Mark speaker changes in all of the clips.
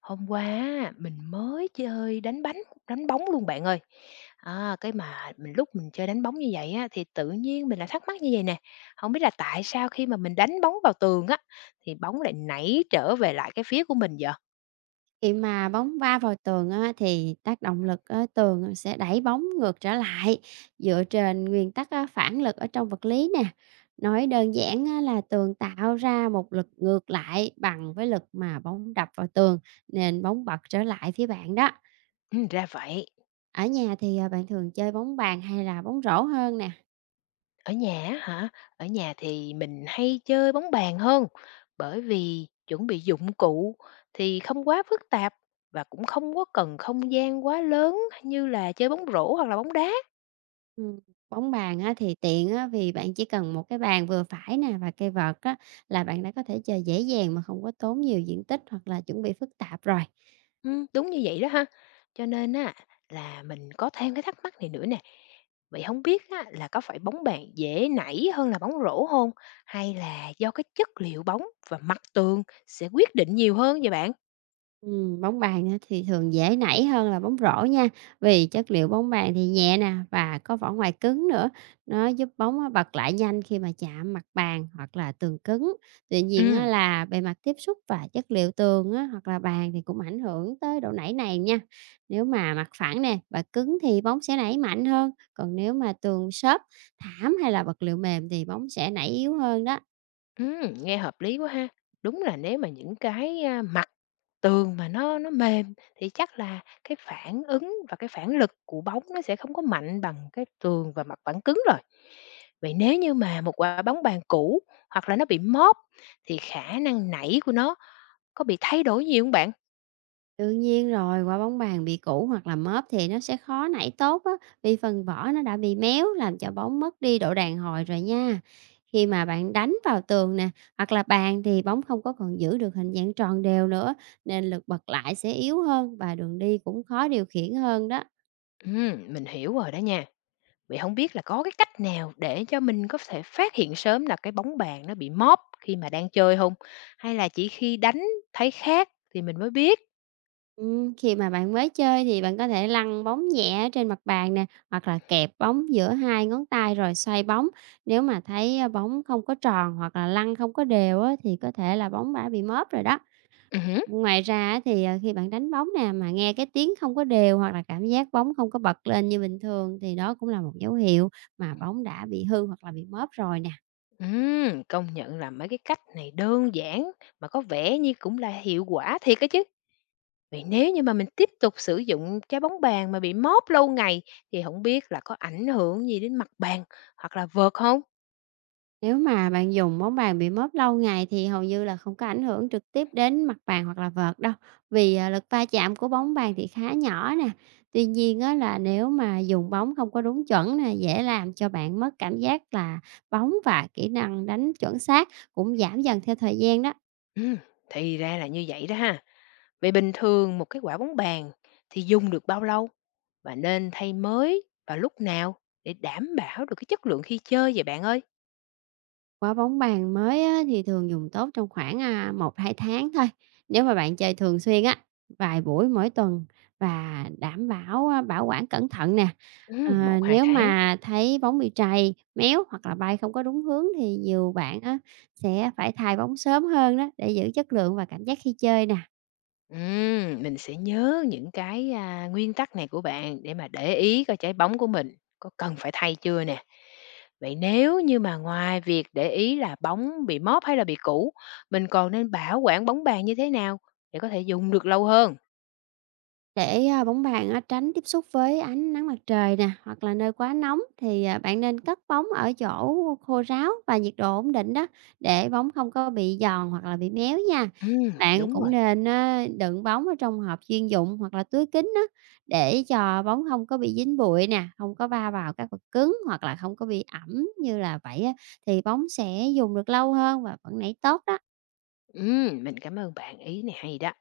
Speaker 1: Hôm qua á, mình mới chơi đánh bóng luôn bạn ơi. À, cái mà mình lúc mình chơi đánh bóng như vậy á, thì tự nhiên mình lại thắc mắc như vậy nè, không biết là tại sao khi mà mình đánh bóng vào tường á, thì bóng lại nảy trở về lại cái phía của mình vậy?
Speaker 2: Khi mà bóng va vào tường á, thì tác động lực ở tường sẽ đẩy bóng ngược trở lại dựa trên nguyên tắc á, phản lực ở trong vật lý nè. Nói đơn giản á, là tường tạo ra một lực ngược lại bằng với lực mà bóng đập vào tường nên bóng bật trở lại phía bạn đó.
Speaker 1: Ra vậy.
Speaker 2: Ở nhà thì bạn thường chơi bóng bàn hay là bóng rổ hơn nè?
Speaker 1: Ở nhà á hả? Ở nhà thì mình hay chơi bóng bàn hơn, bởi vì chuẩn bị dụng cụ thì không quá phức tạp, và cũng không có cần không gian quá lớn như là chơi bóng rổ hoặc là bóng đá.
Speaker 2: Ừ, bóng bàn á, thì tiện á, vì bạn chỉ cần một cái bàn vừa phải nè và cây vợt á, là bạn đã có thể chơi dễ dàng mà không có tốn nhiều diện tích hoặc là chuẩn bị phức tạp rồi.
Speaker 1: Đúng như vậy đó ha. Cho nên á là mình có thêm cái thắc mắc này nữa nè. Vậy không biết á, là có phải bóng bàn dễ nảy hơn là bóng rổ không? Hay là do cái chất liệu bóng và mặt tường sẽ quyết định nhiều hơn vậy bạn?
Speaker 2: Bóng bàn á thì thường dễ nảy hơn là bóng rổ nha, vì chất liệu bóng bàn thì nhẹ nè và có vỏ ngoài cứng nữa, nó giúp bóng á bật lại nhanh khi mà chạm mặt bàn hoặc là tường cứng. Tuy nhiên á
Speaker 1: Ừm.
Speaker 2: là bề mặt tiếp xúc và chất liệu tường á hoặc là bàn thì cũng ảnh hưởng tới độ nảy này nha. Nếu mà mặt phẳng nè và cứng thì bóng sẽ nảy mạnh hơn, còn nếu mà tường xốp, thảm hay là vật liệu mềm thì bóng sẽ nảy yếu hơn đó.
Speaker 1: Nghe hợp lý quá ha. Đúng là nếu mà những cái, mặt tường mà nó mềm, thì chắc là cái phản ứng và cái phản lực của bóng nó sẽ không có mạnh bằng cái tường và mặt phẳng cứng rồi. Vậy nếu như mà một quả bóng bàn cũ, hoặc là nó bị móp, thì khả năng nảy của nó có bị thay đổi gì không bạn?
Speaker 2: Đương nhiên rồi, quả bóng bàn bị cũ hoặc là móp thì nó sẽ khó nảy tốt á, vì phần vỏ nó đã bị méo làm cho bóng mất đi độ đàn hồi rồi nha. Khi mà bạn đánh vào tường nè, hoặc là bàn thì bóng không có còn giữ được hình dạng tròn đều nữa, nên lực bật lại sẽ yếu hơn và đường đi cũng khó điều khiển hơn đó.
Speaker 1: Mình hiểu rồi đó nha. Vậy không biết là có cái cách nào để cho mình có thể phát hiện sớm là cái bóng bàn nó bị móp khi mà đang chơi không? Hay là chỉ khi đánh thấy khác thì mình mới biết?
Speaker 2: Khi mà bạn mới chơi thì bạn có thể lăn bóng nhẹ ở trên mặt bàn nè, hoặc là kẹp bóng giữa hai ngón tay rồi xoay bóng. Nếu mà thấy, bóng không có tròn hoặc là lăn không có đều á, thì có thể là bóng đã bị móp rồi đó.
Speaker 1: Hứm.
Speaker 2: Ngoài ra á thì, khi bạn đánh bóng nè, mà nghe cái tiếng không có đều hoặc là cảm giác bóng không có bật lên như bình thường thì đó cũng là một dấu hiệu mà bóng đã bị hư hoặc là bị móp rồi nè.
Speaker 1: Công nhận là mấy cái cách này đơn giản, mà có vẻ như cũng là hiệu quả thiệt á chứ. Vậy nếu như mà mình tiếp tục sử dụng trái bóng bàn mà bị móp lâu ngày, thì không biết là có ảnh hưởng gì đến mặt bàn hoặc là vợt không?
Speaker 2: Nếu mà bạn dùng bóng bàn bị móp lâu ngày thì hầu như là không có ảnh hưởng trực tiếp đến mặt bàn hoặc là vợt đâu, vì, lực va chạm của bóng bàn thì khá nhỏ nè. Tuy nhiên á là nếu mà dùng bóng không có đúng chuẩn nè, dễ làm cho bạn mất cảm giác là bóng và kỹ năng đánh chuẩn xác cũng giảm dần theo thời gian đó.
Speaker 1: Ừm, thì ra là như vậy đó ha. Vậy bình thường một cái quả bóng bàn thì dùng được bao lâu? Và nên thay mới vào lúc nào để đảm bảo được cái chất lượng khi chơi vậy bạn ơi?
Speaker 2: Quả bóng bàn mới á, thì thường dùng tốt trong khoảng 1-2 tháng thôi. Nếu mà bạn chơi thường xuyên á, vài buổi mỗi tuần và đảm bảo, bảo quản cẩn thận nè. Ờ,
Speaker 1: 1, 2
Speaker 2: nếu
Speaker 1: tháng.
Speaker 2: mà thấy bóng bị trầy, méo hoặc là bay không có đúng hướng thì nhiều bạn á, sẽ phải thay bóng sớm hơn đó để giữ chất lượng và cảm giác khi chơi nè.
Speaker 1: Mình sẽ nhớ những cái, nguyên tắc này của bạn để mà để ý coi trái bóng của mình có cần phải thay chưa nè. Vậy nếu như mà ngoài việc để ý là bóng bị móp hay là bị cũ, mình còn nên bảo quản bóng bàn như thế nào để có thể dùng được lâu hơn?
Speaker 2: Bóng bàn á tránh tiếp xúc với ánh nắng mặt trời nè, hoặc là nơi quá nóng thì, bạn nên cất bóng ở chỗ khô ráo và nhiệt độ ổn định đó, để bóng không có bị giòn hoặc là bị méo nha. Bạn
Speaker 1: Đúng
Speaker 2: cũng
Speaker 1: rồi.
Speaker 2: nên á đựng bóng ở trong hộp chuyên dụng hoặc là túi kính đó để cho bóng không có bị dính bụi nè, không có va vào các vật cứng hoặc là không có bị ẩm như là vậy á, thì bóng sẽ dùng được lâu hơn và vẫn nảy tốt đó.
Speaker 1: Mình cảm ơn bạn, ý này hay đó.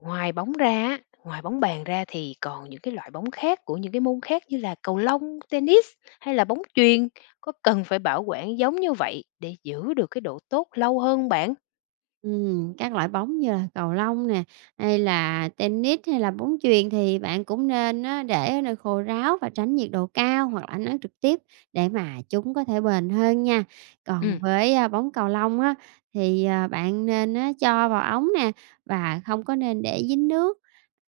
Speaker 1: Ngoài bóng bàn ra thì còn những cái loại bóng khác của những cái môn khác, như là cầu lông, tennis hay là bóng chuyền, có cần phải bảo quản giống như vậy để giữ được cái độ tốt lâu hơn hông bạn?
Speaker 2: Các loại bóng như là cầu lông nè, hay là tennis, hay là bóng chuyền thì bạn cũng nên á, để ở nơi khô ráo và tránh nhiệt độ cao hoặc là ánh nắng trực tiếp để mà chúng có thể bền hơn nha. Còn
Speaker 1: Ừm,
Speaker 2: với bóng cầu lông á, thì, bạn nên á, cho vào ống nè và không có nên để dính nước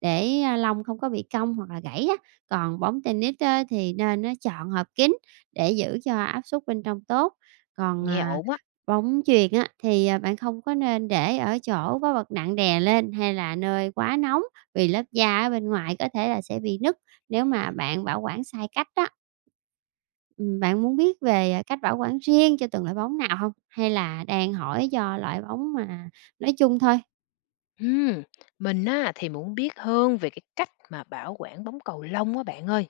Speaker 2: để lông không có bị cong hoặc là gãy á. Còn bóng tennis á thì nên á chọn hộp kín để giữ cho áp suất bên trong tốt. Còn,
Speaker 1: nghe
Speaker 2: à,
Speaker 1: ổn á.
Speaker 2: Bóng chuyền á thì, bạn không có nên để ở chỗ có vật nặng đè lên hay là nơi quá nóng, vì lớp da ở bên ngoài có thể là sẽ bị nứt nếu mà bạn bảo quản sai cách đó. Bạn muốn biết về cách bảo quản riêng cho từng loại bóng nào không? Hay là đang hỏi do loại bóng mà nói chung thôi?
Speaker 1: Ừm, mình á thì muốn biết hơn về cái cách mà bảo quản bóng cầu lông á bạn ơi.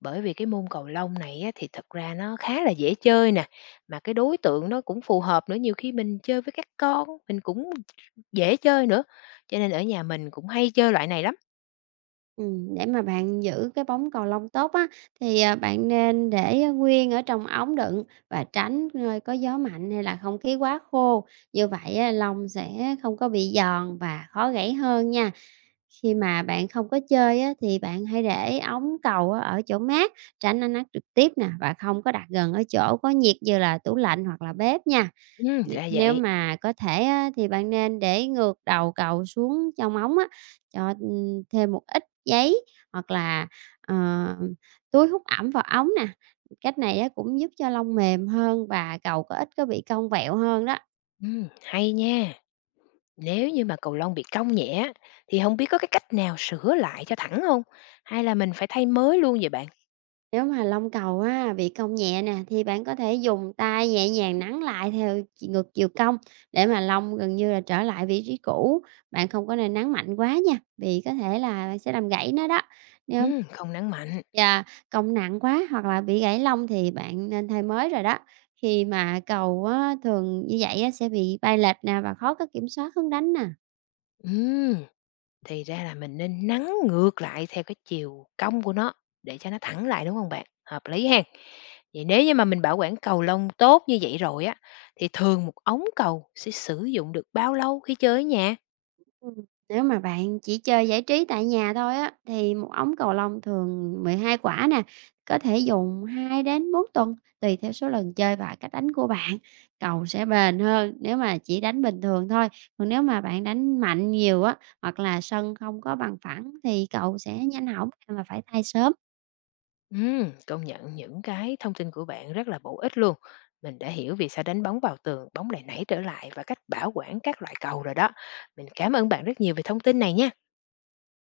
Speaker 1: Bởi vì cái môn cầu lông này á thì thật ra nó khá là dễ chơi nè, mà cái đối tượng nó cũng phù hợp nữa, nhiều khi mình chơi với các con mình cũng dễ chơi nữa, cho nên ở nhà mình cũng hay chơi loại này lắm.
Speaker 2: Để mà bạn giữ cái bóng cầu lông tốt á, thì, bạn nên để nguyên ở trong ống đựng và tránh nơi có gió mạnh hay là không khí quá khô. Như vậy á, lông sẽ không có bị giòn và khó gãy hơn nha. Khi mà bạn không có chơi á, thì bạn hãy để ống cầu á, ở chỗ mát, tránh ánh nắng trực tiếp nè và không có đặt gần ở chỗ có nhiệt như là tủ lạnh hoặc là bếp nha. N
Speaker 1: Ra
Speaker 2: nếu
Speaker 1: vậy.
Speaker 2: mà có thể á, thì bạn nên để ngược đầu cầu xuống trong ống á, cho thêm một ít giấy hoặc là, ờ, túi hút ẩm vào ống nè. Cách này á, cũng giúp cho lông mềm hơn và cầu có ít có bị cong vẹo hơn đó.
Speaker 1: Hay nha. Nếu như mà cầu lông bị cong nhẹ á, thì không biết có cái cách nào sửa lại cho thẳng không? Hay là mình phải thay mới luôn vậy bạn?
Speaker 2: Nếu mà lông cầu á, bị cong nhẹ nè, thì bạn có thể dùng tay nhẹ nhàng nắn lại theo chiều ngược chiều cong để mà lông gần như là trở lại vị trí cũ. Bạn không có nên nắn mạnh quá nha, vì có thể là bạn sẽ làm gãy nó đó. Nếu
Speaker 1: Không nắng mạnh.
Speaker 2: Yeah, cong nặng quá hoặc là bị gãy lông thì bạn nên thay mới rồi đó. Khi mà cầu á, thường như vậy á, sẽ bị bay lệch nè và khó có kiểm soát hướng đánh nè.
Speaker 1: Ừm. Thì ra là mình nên nắn ngược lại theo cái chiều cong của nó để cho nó thẳng lại, đúng không bạn? Hợp lý ha. Vậy nếu như mà mình bảo quản cầu lông tốt như vậy rồi á, thì thường một ống cầu sẽ sử dụng được bao lâu khi chơi ở nhà?
Speaker 2: Ừm, nếu mà bạn chỉ chơi giải trí tại nhà thôi á, thì một ống cầu lông thường 12 quả nè, có thể dùng 2 đến 4 tuần tùy theo số lần chơi và cách đánh của bạn. Cầu sẽ bền hơn nếu mà chỉ đánh bình thường thôi. Còn nếu mà bạn đánh mạnh nhiều á, hoặc là sân không có bằng phẳng thì cầu sẽ nhanh hỏng và phải thay sớm.
Speaker 1: Công nhận những cái thông tin của bạn rất là bổ ích luôn. Mình đã hiểu vì sao đánh bóng vào tường, bóng lại nảy trở lại, và cách bảo quản các loại cầu rồi đó. Mình cảm ơn bạn rất nhiều về thông tin này nha.